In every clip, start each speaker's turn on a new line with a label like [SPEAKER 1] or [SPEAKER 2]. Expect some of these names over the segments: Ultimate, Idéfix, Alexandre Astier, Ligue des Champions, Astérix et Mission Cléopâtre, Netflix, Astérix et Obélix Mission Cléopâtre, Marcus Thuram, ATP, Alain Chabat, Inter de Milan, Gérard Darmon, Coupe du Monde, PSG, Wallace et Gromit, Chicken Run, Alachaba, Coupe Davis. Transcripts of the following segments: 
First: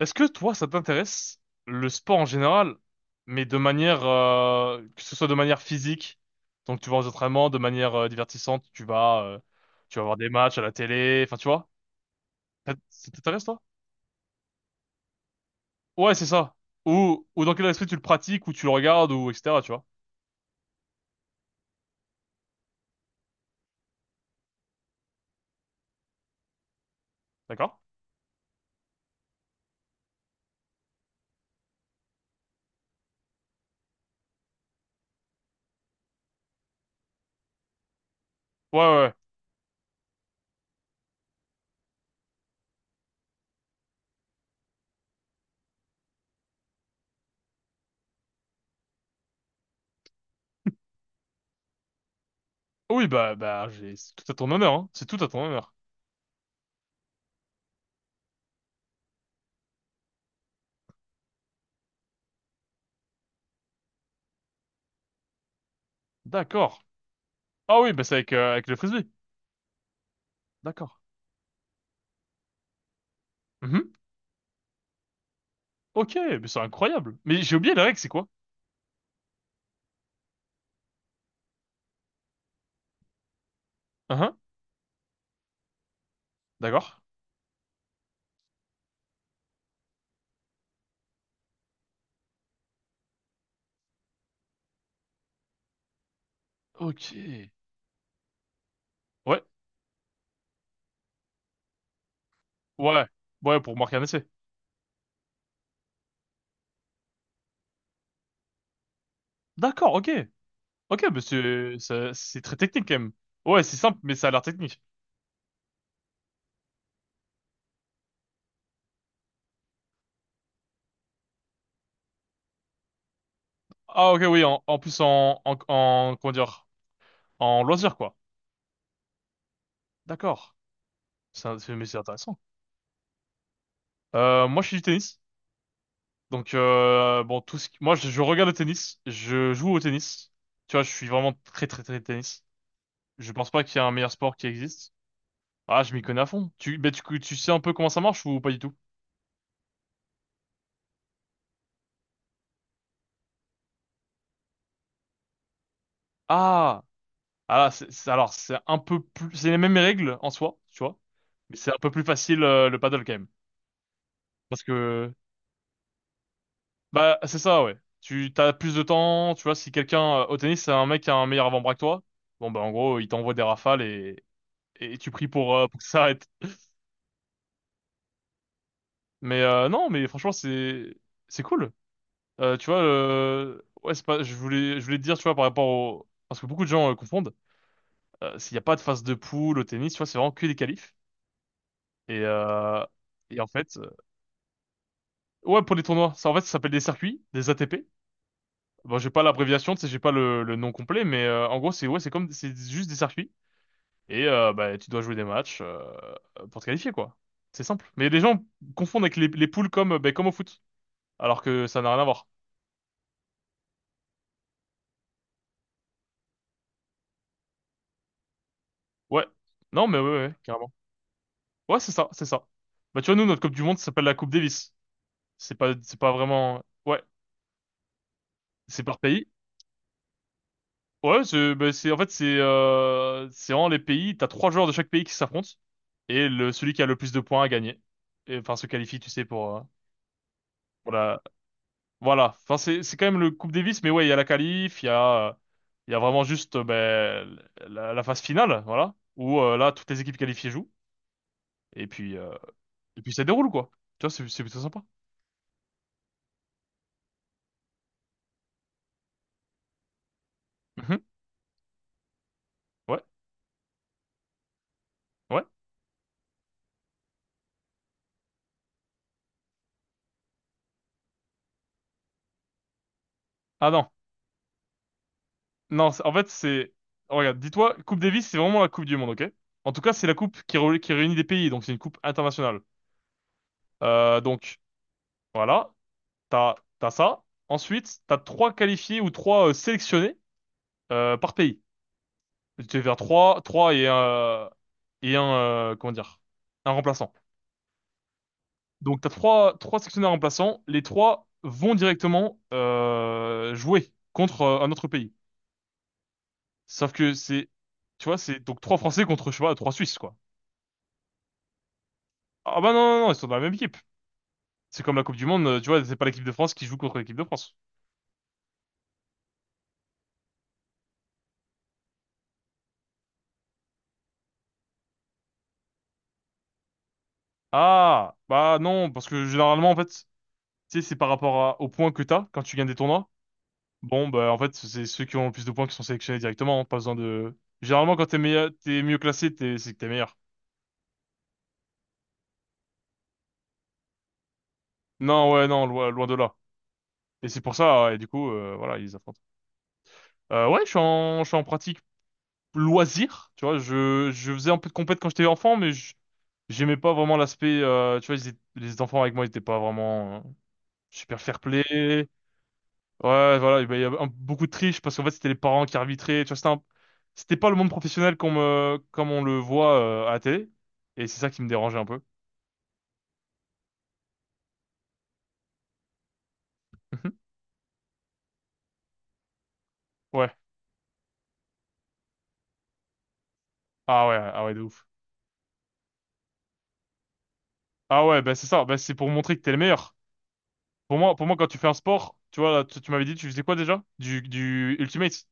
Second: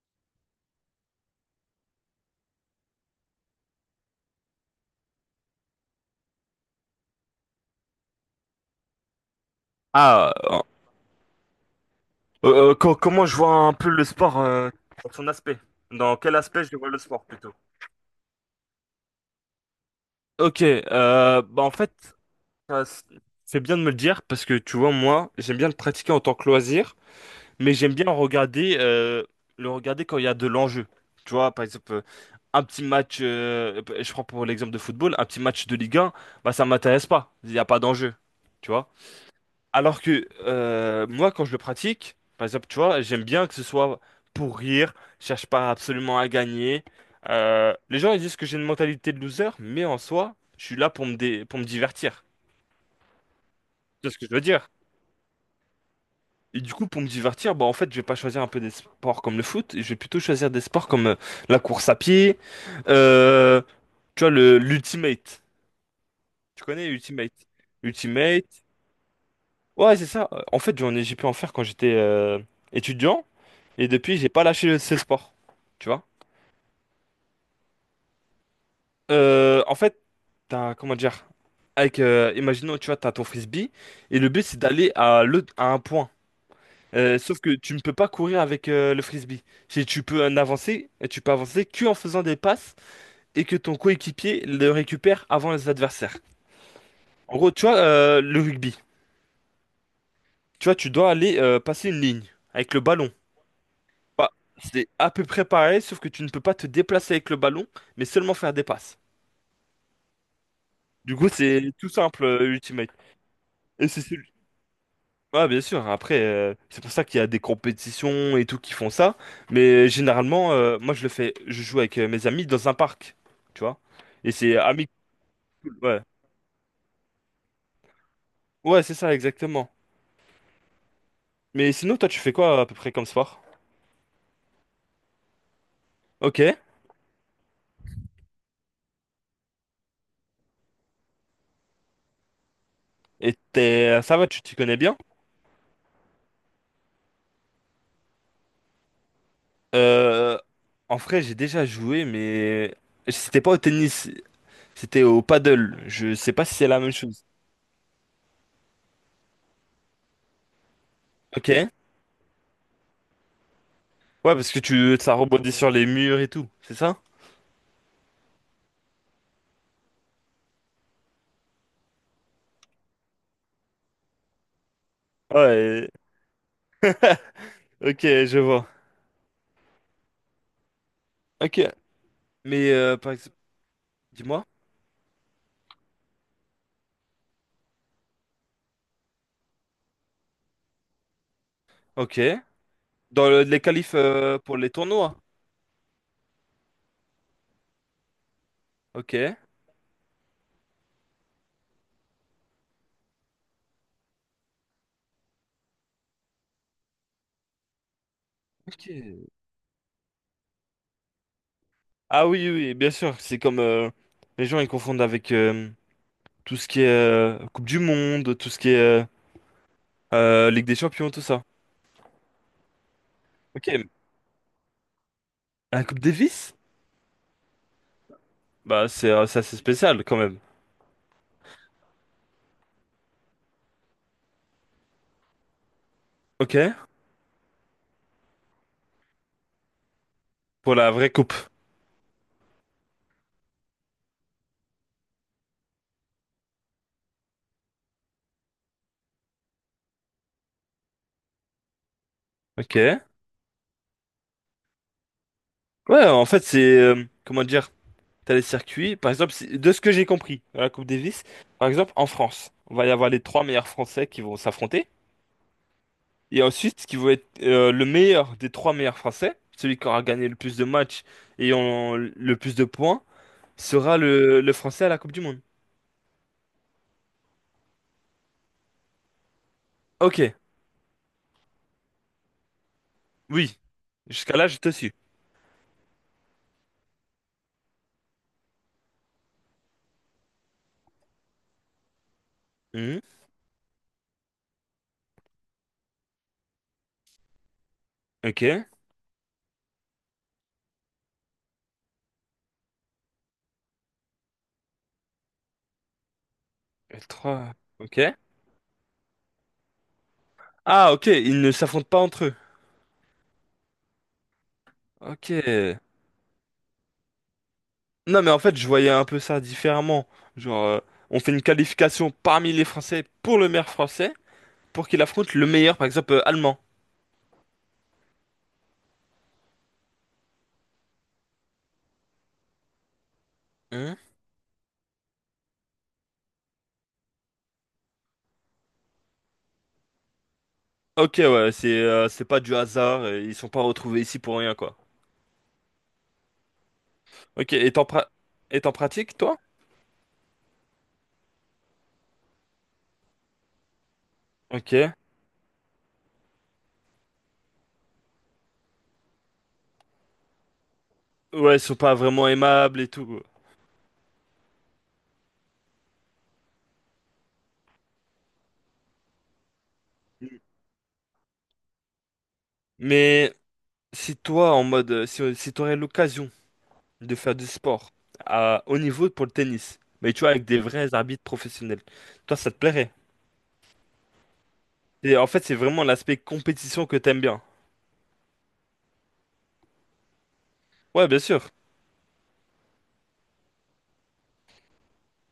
[SPEAKER 1] Est-ce que toi, ça t'intéresse le sport en général, mais de manière que ce soit de manière physique, donc tu vas aux entraînements, de manière divertissante, tu vas voir des
[SPEAKER 2] Ah,
[SPEAKER 1] matchs à la télé, enfin tu vois, ça ça
[SPEAKER 2] comment je
[SPEAKER 1] t'intéresse
[SPEAKER 2] vois
[SPEAKER 1] toi?
[SPEAKER 2] un peu le sport dans son aspect?
[SPEAKER 1] Ouais,
[SPEAKER 2] Dans
[SPEAKER 1] c'est
[SPEAKER 2] quel
[SPEAKER 1] ça.
[SPEAKER 2] aspect je vois le sport
[SPEAKER 1] Ou
[SPEAKER 2] plutôt?
[SPEAKER 1] dans quel esprit tu le pratiques, ou tu le regardes, ou etc. Tu vois,
[SPEAKER 2] Ok, bah en fait, ça s- c'est bien de me le dire parce que tu vois, moi, j'aime bien le pratiquer en tant que loisir, mais
[SPEAKER 1] d'accord?
[SPEAKER 2] j'aime bien regarder, le regarder quand il y a de l'enjeu. Tu vois, par exemple, un petit match, je prends pour l'exemple de football, un petit match de Ligue 1, bah ça m'intéresse pas, il n'y a pas d'enjeu. Tu
[SPEAKER 1] Ouais,
[SPEAKER 2] vois?
[SPEAKER 1] ouais. Ouais.
[SPEAKER 2] Alors que moi, quand je le pratique, par exemple, tu vois, j'aime bien que ce soit pour rire, je cherche pas absolument à gagner. Les gens, ils disent que j'ai une mentalité de loser, mais en soi, je suis là pour me divertir.
[SPEAKER 1] Oui, bah j'ai
[SPEAKER 2] C'est
[SPEAKER 1] c'est
[SPEAKER 2] ce que
[SPEAKER 1] tout à
[SPEAKER 2] je veux
[SPEAKER 1] ton
[SPEAKER 2] dire.
[SPEAKER 1] honneur, hein. C'est tout à ton honneur.
[SPEAKER 2] Et du coup, pour me divertir, bah, en fait, je vais pas choisir un peu des sports comme le foot, je vais plutôt choisir des sports comme la course à pied, euh, tu vois, l'Ultimate. Tu
[SPEAKER 1] D'accord.
[SPEAKER 2] connais Ultimate?
[SPEAKER 1] Ah oui, bah c'est avec
[SPEAKER 2] Ultimate.
[SPEAKER 1] avec le frisbee.
[SPEAKER 2] Ouais, c'est ça. En fait,
[SPEAKER 1] D'accord.
[SPEAKER 2] j'ai pu en faire quand j'étais étudiant. Et
[SPEAKER 1] Mhm.
[SPEAKER 2] depuis, j'ai pas lâché ces sports. Tu vois?
[SPEAKER 1] Ok, mais c'est incroyable. Mais j'ai oublié la règle, c'est quoi?
[SPEAKER 2] En fait, t'as, comment dire? Avec, imaginons, tu vois, t'as ton frisbee, et le
[SPEAKER 1] Hein.
[SPEAKER 2] but, c'est d'aller à, à un point.
[SPEAKER 1] D'accord.
[SPEAKER 2] Sauf que tu ne peux pas courir avec le frisbee. Si tu peux en avancer, et tu peux avancer qu'en faisant des passes et que ton coéquipier le récupère avant les adversaires.
[SPEAKER 1] Ok.
[SPEAKER 2] En gros, tu vois, le rugby,
[SPEAKER 1] Ouais,
[SPEAKER 2] tu vois, tu dois aller passer une ligne avec le
[SPEAKER 1] ouais,
[SPEAKER 2] ballon.
[SPEAKER 1] ouais, pour m'organiser.
[SPEAKER 2] Bah, c'est à peu près pareil, sauf que tu ne peux pas te déplacer avec le ballon, mais seulement faire des passes.
[SPEAKER 1] D'accord, ok. Ok,
[SPEAKER 2] Du
[SPEAKER 1] mais
[SPEAKER 2] coup, c'est tout simple,
[SPEAKER 1] c'est très technique
[SPEAKER 2] Ultimate.
[SPEAKER 1] quand même. Ouais, c'est
[SPEAKER 2] Et
[SPEAKER 1] simple,
[SPEAKER 2] c'est
[SPEAKER 1] mais ça a
[SPEAKER 2] celui-
[SPEAKER 1] l'air technique.
[SPEAKER 2] Ah, bien sûr, après, c'est pour ça qu'il y a des compétitions et tout qui font ça. Mais généralement, moi, je le fais, je joue avec mes amis dans un parc, tu vois.
[SPEAKER 1] Ah, ok,
[SPEAKER 2] Et
[SPEAKER 1] oui,
[SPEAKER 2] c'est
[SPEAKER 1] en, en
[SPEAKER 2] amical,
[SPEAKER 1] plus
[SPEAKER 2] ouais.
[SPEAKER 1] comment dire, en loisir, quoi.
[SPEAKER 2] Ouais, c'est ça, exactement.
[SPEAKER 1] D'accord.
[SPEAKER 2] Mais
[SPEAKER 1] Mais
[SPEAKER 2] sinon,
[SPEAKER 1] c'est
[SPEAKER 2] toi, tu fais
[SPEAKER 1] intéressant.
[SPEAKER 2] quoi à peu près comme sport?
[SPEAKER 1] Moi, je suis du tennis.
[SPEAKER 2] Ok.
[SPEAKER 1] Donc, bon, moi, je regarde le tennis. Je joue au tennis. Tu vois, je suis vraiment très, très, très tennis. Je pense pas qu'il y ait un meilleur
[SPEAKER 2] Ça va,
[SPEAKER 1] sport
[SPEAKER 2] tu
[SPEAKER 1] qui
[SPEAKER 2] t'y connais
[SPEAKER 1] existe.
[SPEAKER 2] bien?
[SPEAKER 1] Ah, je m'y connais à fond. Ben, tu sais un peu comment ça marche ou pas du tout?
[SPEAKER 2] Euh, En vrai, j'ai déjà joué, mais c'était pas au tennis, c'était au paddle. Je sais pas si c'est la
[SPEAKER 1] Ah,
[SPEAKER 2] même chose.
[SPEAKER 1] Ah là, alors, c'est un peu plus, c'est les mêmes règles en soi, tu vois,
[SPEAKER 2] Ok.
[SPEAKER 1] mais c'est un peu plus facile le paddle quand même.
[SPEAKER 2] Ouais, parce que
[SPEAKER 1] Parce que,
[SPEAKER 2] ça rebondit sur les murs et tout, c'est ça?
[SPEAKER 1] bah, c'est ça, ouais. Tu t'as plus de temps, tu vois, si quelqu'un, au tennis, c'est un mec qui a un meilleur avant-bras que toi, bon, bah, en gros, il t'envoie des rafales et tu pries pour que
[SPEAKER 2] Ouais,
[SPEAKER 1] ça s'arrête.
[SPEAKER 2] ok, je vois.
[SPEAKER 1] Mais non, mais franchement, c'est
[SPEAKER 2] Ok,
[SPEAKER 1] cool. Tu
[SPEAKER 2] mais
[SPEAKER 1] vois,
[SPEAKER 2] par exemple,
[SPEAKER 1] ouais, c'est pas, je
[SPEAKER 2] dis-moi.
[SPEAKER 1] voulais, je voulais te dire, tu vois, parce que beaucoup de gens confondent, s'il n'y a pas de phase de poule au tennis, tu vois, c'est vraiment que des qualifs. Et,
[SPEAKER 2] Ok.
[SPEAKER 1] euh,
[SPEAKER 2] Dans
[SPEAKER 1] et en
[SPEAKER 2] les
[SPEAKER 1] fait,
[SPEAKER 2] qualifs pour les tournois.
[SPEAKER 1] ouais, pour les tournois. Ça, en fait, ça s'appelle des circuits, des ATP. Bon, j'ai pas
[SPEAKER 2] Ok.
[SPEAKER 1] l'abréviation, tu sais, j'ai pas le nom complet, mais en gros, c'est ouais, c'est juste des circuits. Et bah, tu dois jouer des matchs pour te qualifier, quoi. C'est simple. Mais les gens confondent avec
[SPEAKER 2] Ok.
[SPEAKER 1] les poules ben, comme au foot, alors que ça n'a rien à voir.
[SPEAKER 2] Ah oui, oui, oui, bien sûr. C'est comme les gens ils confondent avec tout ce qui est Coupe du Monde, tout ce qui est
[SPEAKER 1] Ouais. Non, mais ouais, ouais, ouais,
[SPEAKER 2] Ligue
[SPEAKER 1] carrément.
[SPEAKER 2] des Champions, tout ça.
[SPEAKER 1] Ouais, c'est ça, c'est ça. Bah, tu vois, nous, notre Coupe du Monde ça
[SPEAKER 2] Ok.
[SPEAKER 1] s'appelle la Coupe Davis. C'est pas,
[SPEAKER 2] La
[SPEAKER 1] c'est
[SPEAKER 2] Coupe
[SPEAKER 1] pas
[SPEAKER 2] Davis?
[SPEAKER 1] vraiment. Ouais, c'est
[SPEAKER 2] Bah
[SPEAKER 1] par pays.
[SPEAKER 2] c'est assez spécial quand même.
[SPEAKER 1] Ouais, bah, en fait, c'est vraiment les pays. T'as trois joueurs de chaque pays qui s'affrontent. Et celui
[SPEAKER 2] Ok.
[SPEAKER 1] qui a le plus de points a gagné. Et, enfin, se qualifie, tu sais, pour, euh,
[SPEAKER 2] Pour la
[SPEAKER 1] pour
[SPEAKER 2] vraie
[SPEAKER 1] la,
[SPEAKER 2] coupe.
[SPEAKER 1] voilà. Enfin, c'est quand même le Coupe Davis, mais ouais, il y a la qualif, il y a vraiment juste, ben, la phase finale, voilà. Où, là, toutes les équipes qualifiées jouent. Et puis, euh,
[SPEAKER 2] Ok.
[SPEAKER 1] et puis ça déroule, quoi. Tu vois, c'est plutôt sympa.
[SPEAKER 2] Ouais, en fait c'est comment dire? T'as les circuits. Par exemple, de ce que j'ai compris à la Coupe
[SPEAKER 1] Mhm.
[SPEAKER 2] Davis, par exemple, en France, on va y
[SPEAKER 1] Ouais,
[SPEAKER 2] avoir les trois meilleurs Français qui vont s'affronter.
[SPEAKER 1] ouais.
[SPEAKER 2] Et ensuite, ce qui va être le meilleur des trois meilleurs Français, celui qui aura gagné le plus de matchs le plus de points,
[SPEAKER 1] Ah non.
[SPEAKER 2] sera le Français à la Coupe du Monde.
[SPEAKER 1] Non, en fait, oh, regarde, dis-toi, Coupe Davis, c'est vraiment la Coupe du Monde, ok? En tout cas, c'est la
[SPEAKER 2] Ok,
[SPEAKER 1] coupe qui réunit des pays, donc c'est une coupe internationale.
[SPEAKER 2] oui. Jusqu'à là,
[SPEAKER 1] Donc,
[SPEAKER 2] je te suis.
[SPEAKER 1] voilà, t'as ça. Ensuite, t'as trois qualifiés ou trois sélectionnés par pays. Tu vas vers
[SPEAKER 2] Mhm.
[SPEAKER 1] trois, trois et un... Et un... comment dire? Un remplaçant.
[SPEAKER 2] Ok. Les
[SPEAKER 1] Donc, t'as trois, trois sélectionnés remplaçants. Les trois vont directement jouer contre un autre pays. Sauf que c'est...
[SPEAKER 2] trois. Ok.
[SPEAKER 1] Tu vois, c'est donc trois Français contre, je sais pas, trois Suisses, quoi.
[SPEAKER 2] Ah, ok, ils ne s'affrontent pas entre eux.
[SPEAKER 1] Ah bah non, non, non, ils sont dans la même équipe. C'est comme la Coupe du
[SPEAKER 2] Ok.
[SPEAKER 1] Monde, tu vois, c'est pas l'équipe de France qui joue contre l'équipe de France.
[SPEAKER 2] Non, mais en fait, je voyais un peu ça différemment. Genre, on fait une qualification parmi les Français pour le meilleur français, pour qu'il affronte le meilleur, par exemple, allemand.
[SPEAKER 1] Ah, bah non, parce que généralement, en fait, tu sais, c'est par rapport aux points que t'as quand tu gagnes des tournois.
[SPEAKER 2] Hein.
[SPEAKER 1] Bon, bah en fait, c'est ceux qui ont le plus de points qui sont sélectionnés directement, hein, pas besoin de... Généralement, quand t'es meilleur, t'es mieux classé, c'est que t'es meilleur.
[SPEAKER 2] Ok, ouais, c'est pas du hasard, ils sont pas retrouvés ici pour rien, quoi.
[SPEAKER 1] Non, ouais, non, loin, loin de là. Et c'est
[SPEAKER 2] Ok,
[SPEAKER 1] pour ça, et du coup,
[SPEAKER 2] et t'en
[SPEAKER 1] voilà, ils
[SPEAKER 2] pratiques,
[SPEAKER 1] affrontent.
[SPEAKER 2] toi?
[SPEAKER 1] Ouais, je suis en pratique. Loisir, tu vois, je faisais un peu de
[SPEAKER 2] Ok.
[SPEAKER 1] compète quand j'étais enfant, mais j'aimais pas vraiment l'aspect, tu vois, les enfants avec moi, ils étaient pas vraiment super
[SPEAKER 2] Ouais, ils sont pas
[SPEAKER 1] fair-play.
[SPEAKER 2] vraiment aimables et tout.
[SPEAKER 1] Ouais, voilà, et ben, il y avait beaucoup de triche parce qu'en fait, c'était les parents qui arbitraient, tu vois, c'était pas le monde professionnel comme on le voit à la télé, et c'est ça qui me dérangeait un peu.
[SPEAKER 2] Mais si toi, en mode, si t'aurais l'occasion de faire du sport à haut niveau pour le tennis, mais tu vois,
[SPEAKER 1] Ouais.
[SPEAKER 2] avec des vrais arbitres professionnels, toi, ça te plairait?
[SPEAKER 1] Ah ouais, ah ouais, de ouf.
[SPEAKER 2] Et en fait, c'est vraiment l'aspect compétition que t'aimes bien.
[SPEAKER 1] Ah ouais, bah c'est ça, bah c'est pour montrer que t'es le meilleur.
[SPEAKER 2] Ouais, bien
[SPEAKER 1] Pour moi, quand
[SPEAKER 2] sûr.
[SPEAKER 1] tu fais un sport, tu vois, là, tu m'avais dit, tu faisais quoi déjà? Du Ultimate.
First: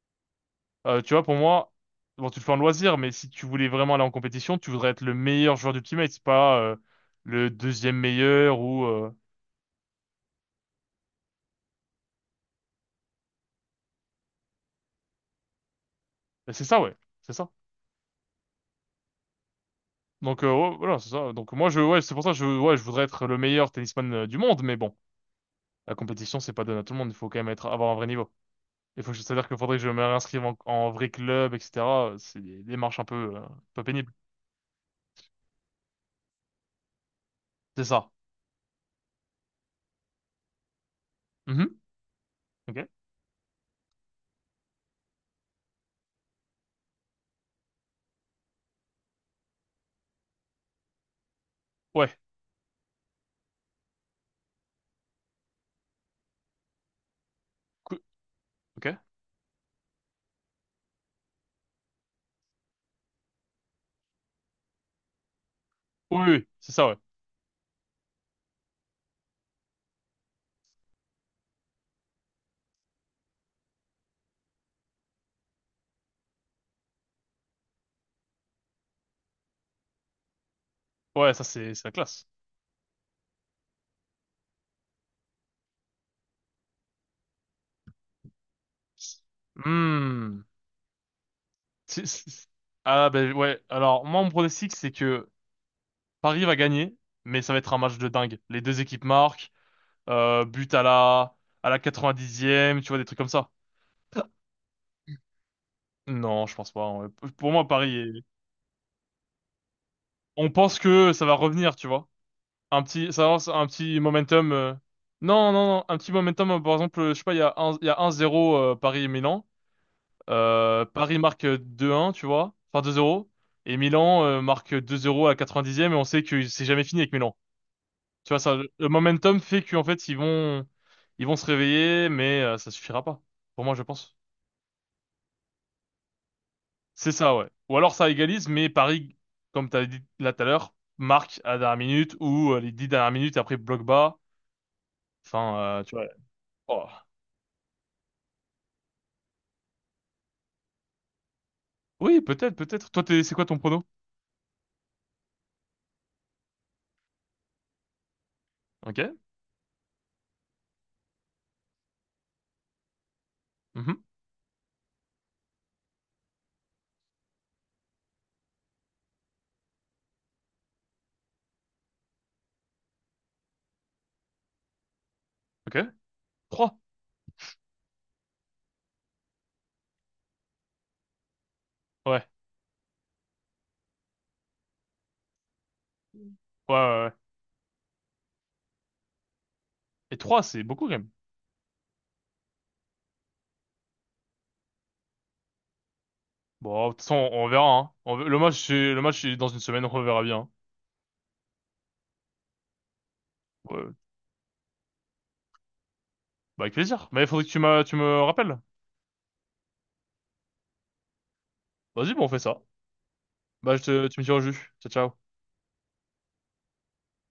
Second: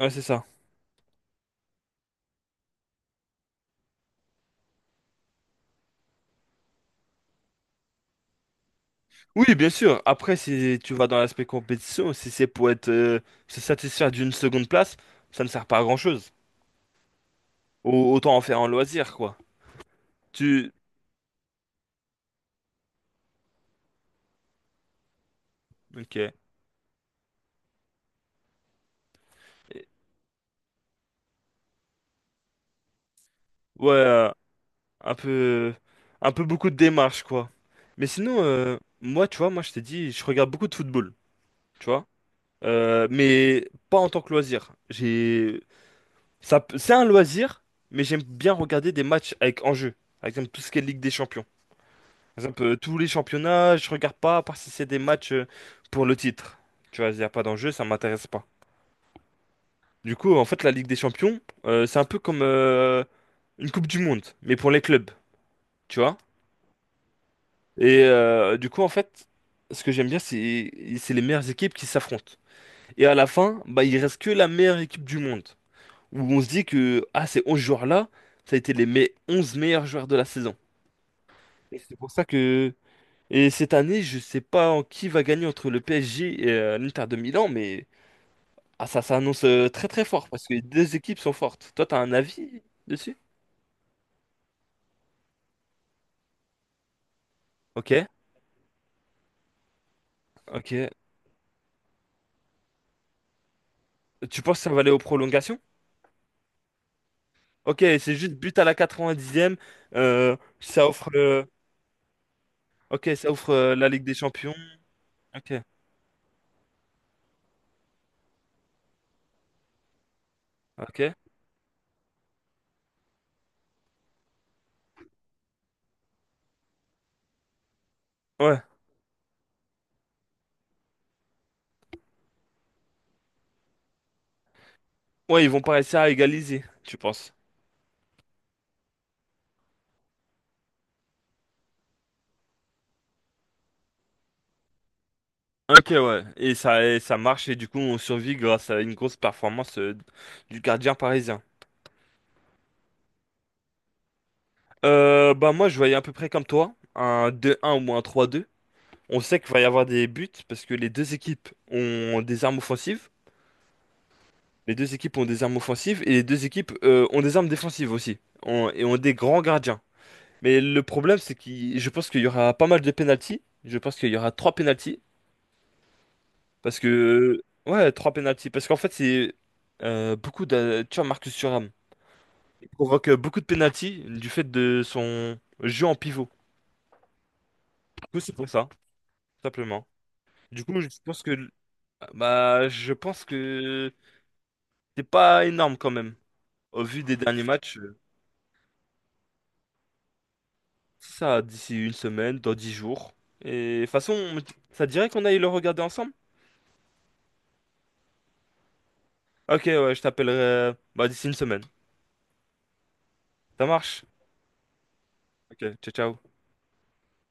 [SPEAKER 2] Ouais, c'est ça.
[SPEAKER 1] Tu vois, pour moi, bon, tu le fais en loisir, mais si tu voulais vraiment aller en compétition, tu voudrais être le meilleur joueur du teammate, c'est pas le deuxième meilleur ou.
[SPEAKER 2] Oui, bien sûr. Après, si tu vas dans l'aspect compétition, si c'est pour être se satisfaire d'une seconde place, ça ne sert pas à grand-chose.
[SPEAKER 1] Bah, c'est ça, ouais, c'est ça.
[SPEAKER 2] Autant en faire un loisir, quoi.
[SPEAKER 1] Donc
[SPEAKER 2] Tu...
[SPEAKER 1] ouais, voilà, c'est ça. Donc moi, ouais, c'est pour ça, que ouais, je voudrais être le meilleur tennisman du monde, mais bon, la
[SPEAKER 2] Ok.
[SPEAKER 1] compétition, c'est pas donné à tout le monde. Il faut quand même avoir un vrai niveau. Il faut, que je- C'est-à-dire qu'il faudrait que
[SPEAKER 2] Et-
[SPEAKER 1] je me réinscrive en vrai club, etc. C'est des démarches un peu
[SPEAKER 2] Ouais,
[SPEAKER 1] pénibles.
[SPEAKER 2] un peu... Un peu beaucoup de démarches, quoi.
[SPEAKER 1] C'est
[SPEAKER 2] Mais
[SPEAKER 1] ça.
[SPEAKER 2] sinon, moi, tu vois, moi, je t'ai dit, je regarde beaucoup de football,
[SPEAKER 1] Mhm.
[SPEAKER 2] tu vois.
[SPEAKER 1] Ok.
[SPEAKER 2] Mais pas en tant que loisir. C'est un loisir, mais j'aime bien regarder des matchs avec enjeu. Par exemple, tout ce qui est Ligue des Champions.
[SPEAKER 1] Ouais.
[SPEAKER 2] Par exemple, tous les championnats, je regarde pas, à part si c'est des matchs pour le titre. Tu vois, il n'y a pas d'enjeu, ça
[SPEAKER 1] Cou-
[SPEAKER 2] m'intéresse pas.
[SPEAKER 1] Ok.
[SPEAKER 2] Du coup, en fait, la Ligue des Champions, c'est un peu comme une Coupe du Monde, mais pour les clubs, tu vois.
[SPEAKER 1] Oui, oui, oui, c'est ça, ouais.
[SPEAKER 2] Du coup, en fait, ce que j'aime bien, c'est les meilleures équipes qui s'affrontent. Et à la fin, bah, il reste que la meilleure équipe du monde. Où on se dit que, ah, ces 11 joueurs-là, ça a été 11 meilleurs joueurs de la saison.
[SPEAKER 1] Ouais, ça, c'est,
[SPEAKER 2] Et
[SPEAKER 1] c'est la
[SPEAKER 2] c'est pour ça
[SPEAKER 1] classe.
[SPEAKER 2] que. Et cette année, je sais pas en qui va gagner entre le PSG et l'Inter de Milan, mais ah, ça s'annonce très très fort
[SPEAKER 1] Hmm.
[SPEAKER 2] parce que les deux équipes sont fortes. Toi, t'as
[SPEAKER 1] C'est-
[SPEAKER 2] un
[SPEAKER 1] c'est-
[SPEAKER 2] avis
[SPEAKER 1] Ah
[SPEAKER 2] dessus?
[SPEAKER 1] ben ouais, alors moi mon pronostic c'est que Paris va gagner, mais ça va être un match
[SPEAKER 2] Ok,
[SPEAKER 1] de dingue. Les deux équipes marquent, but à
[SPEAKER 2] ok.
[SPEAKER 1] la à la 90e, tu vois, des trucs comme ça.
[SPEAKER 2] Tu penses que ça va aller aux prolongations?
[SPEAKER 1] Non, je pense pas. Hein. Pour moi,
[SPEAKER 2] Ok, c'est juste but à la 90e. euh,
[SPEAKER 1] On pense
[SPEAKER 2] ça offre,
[SPEAKER 1] que ça va
[SPEAKER 2] euh,
[SPEAKER 1] revenir, tu vois.
[SPEAKER 2] ok,
[SPEAKER 1] Ça
[SPEAKER 2] ça
[SPEAKER 1] lance
[SPEAKER 2] offre
[SPEAKER 1] un
[SPEAKER 2] la
[SPEAKER 1] petit
[SPEAKER 2] Ligue des
[SPEAKER 1] momentum.
[SPEAKER 2] Champions.
[SPEAKER 1] Non,
[SPEAKER 2] Ok,
[SPEAKER 1] non, non, un petit momentum. Par exemple, je sais pas, il y a un zéro Paris et Milan.
[SPEAKER 2] ok.
[SPEAKER 1] Paris marque 2-1, tu vois. Enfin 2-0. Et Milan marque 2-0 à la 90e et on sait que c'est jamais fini avec Milan. Tu vois, ça,
[SPEAKER 2] Ouais,
[SPEAKER 1] le momentum fait qu'en fait, ils vont se réveiller, mais ça suffira pas. Pour moi, je pense.
[SPEAKER 2] ouais, ils vont pas réussir à égaliser, tu
[SPEAKER 1] C'est
[SPEAKER 2] penses?
[SPEAKER 1] ça, ouais. Ou alors ça égalise, mais Paris, comme t'avais dit là tout à l'heure, marque à la dernière minute ou les 10 dernières minutes et après bloc bas. Enfin,
[SPEAKER 2] Ok,
[SPEAKER 1] tu vois.
[SPEAKER 2] ouais. Et ça,
[SPEAKER 1] Oh.
[SPEAKER 2] et ça marche et du coup, on survit grâce à une grosse performance du gardien parisien.
[SPEAKER 1] Oui, peut-être, peut-être. Toi, c'est quoi ton prono?
[SPEAKER 2] Bah moi je voyais à peu près comme toi, un deux un ou un trois deux.
[SPEAKER 1] Ok.
[SPEAKER 2] On sait qu'il va y avoir des buts parce que les deux équipes ont des armes offensives,
[SPEAKER 1] Mhm.
[SPEAKER 2] les deux équipes ont des armes offensives et les deux équipes ont des armes défensives aussi et ont des grands gardiens. Mais le problème c'est que je pense qu'il y aura pas mal de pénaltys. Je pense qu'il y aura trois pénaltys
[SPEAKER 1] Ok. Trois.
[SPEAKER 2] parce que ouais trois pénaltys parce qu'en fait c'est beaucoup de tu vois Marcus Thuram
[SPEAKER 1] Ouais.
[SPEAKER 2] il provoque beaucoup de pénaltys du fait de son jeu en pivot.
[SPEAKER 1] Ouais, ouais, ouais.
[SPEAKER 2] Du coup c'est pour ça simplement.
[SPEAKER 1] Et trois, c'est
[SPEAKER 2] Du coup,
[SPEAKER 1] beaucoup
[SPEAKER 2] je
[SPEAKER 1] quand même.
[SPEAKER 2] pense que bah je pense que c'est pas énorme quand même. Au
[SPEAKER 1] Bon, de toute
[SPEAKER 2] vu
[SPEAKER 1] façon,
[SPEAKER 2] des derniers
[SPEAKER 1] on
[SPEAKER 2] matchs,
[SPEAKER 1] verra, hein. Le match, c'est dans une semaine, on verra bien.
[SPEAKER 2] ça d'ici 1 semaine, dans 10 jours. Et de toute
[SPEAKER 1] Ouais.
[SPEAKER 2] façon, ça te dirait qu'on aille le regarder ensemble?
[SPEAKER 1] Bah, avec plaisir. Mais il faudrait que tu me rappelles.
[SPEAKER 2] Ok, ouais, je t'appellerai bah, d'ici 1 semaine.
[SPEAKER 1] Vas-y, bon, on fait ça.
[SPEAKER 2] Ça
[SPEAKER 1] Bah,
[SPEAKER 2] marche?
[SPEAKER 1] tu me tiens au jus. Ciao, ciao.
[SPEAKER 2] Ok, ciao, ciao.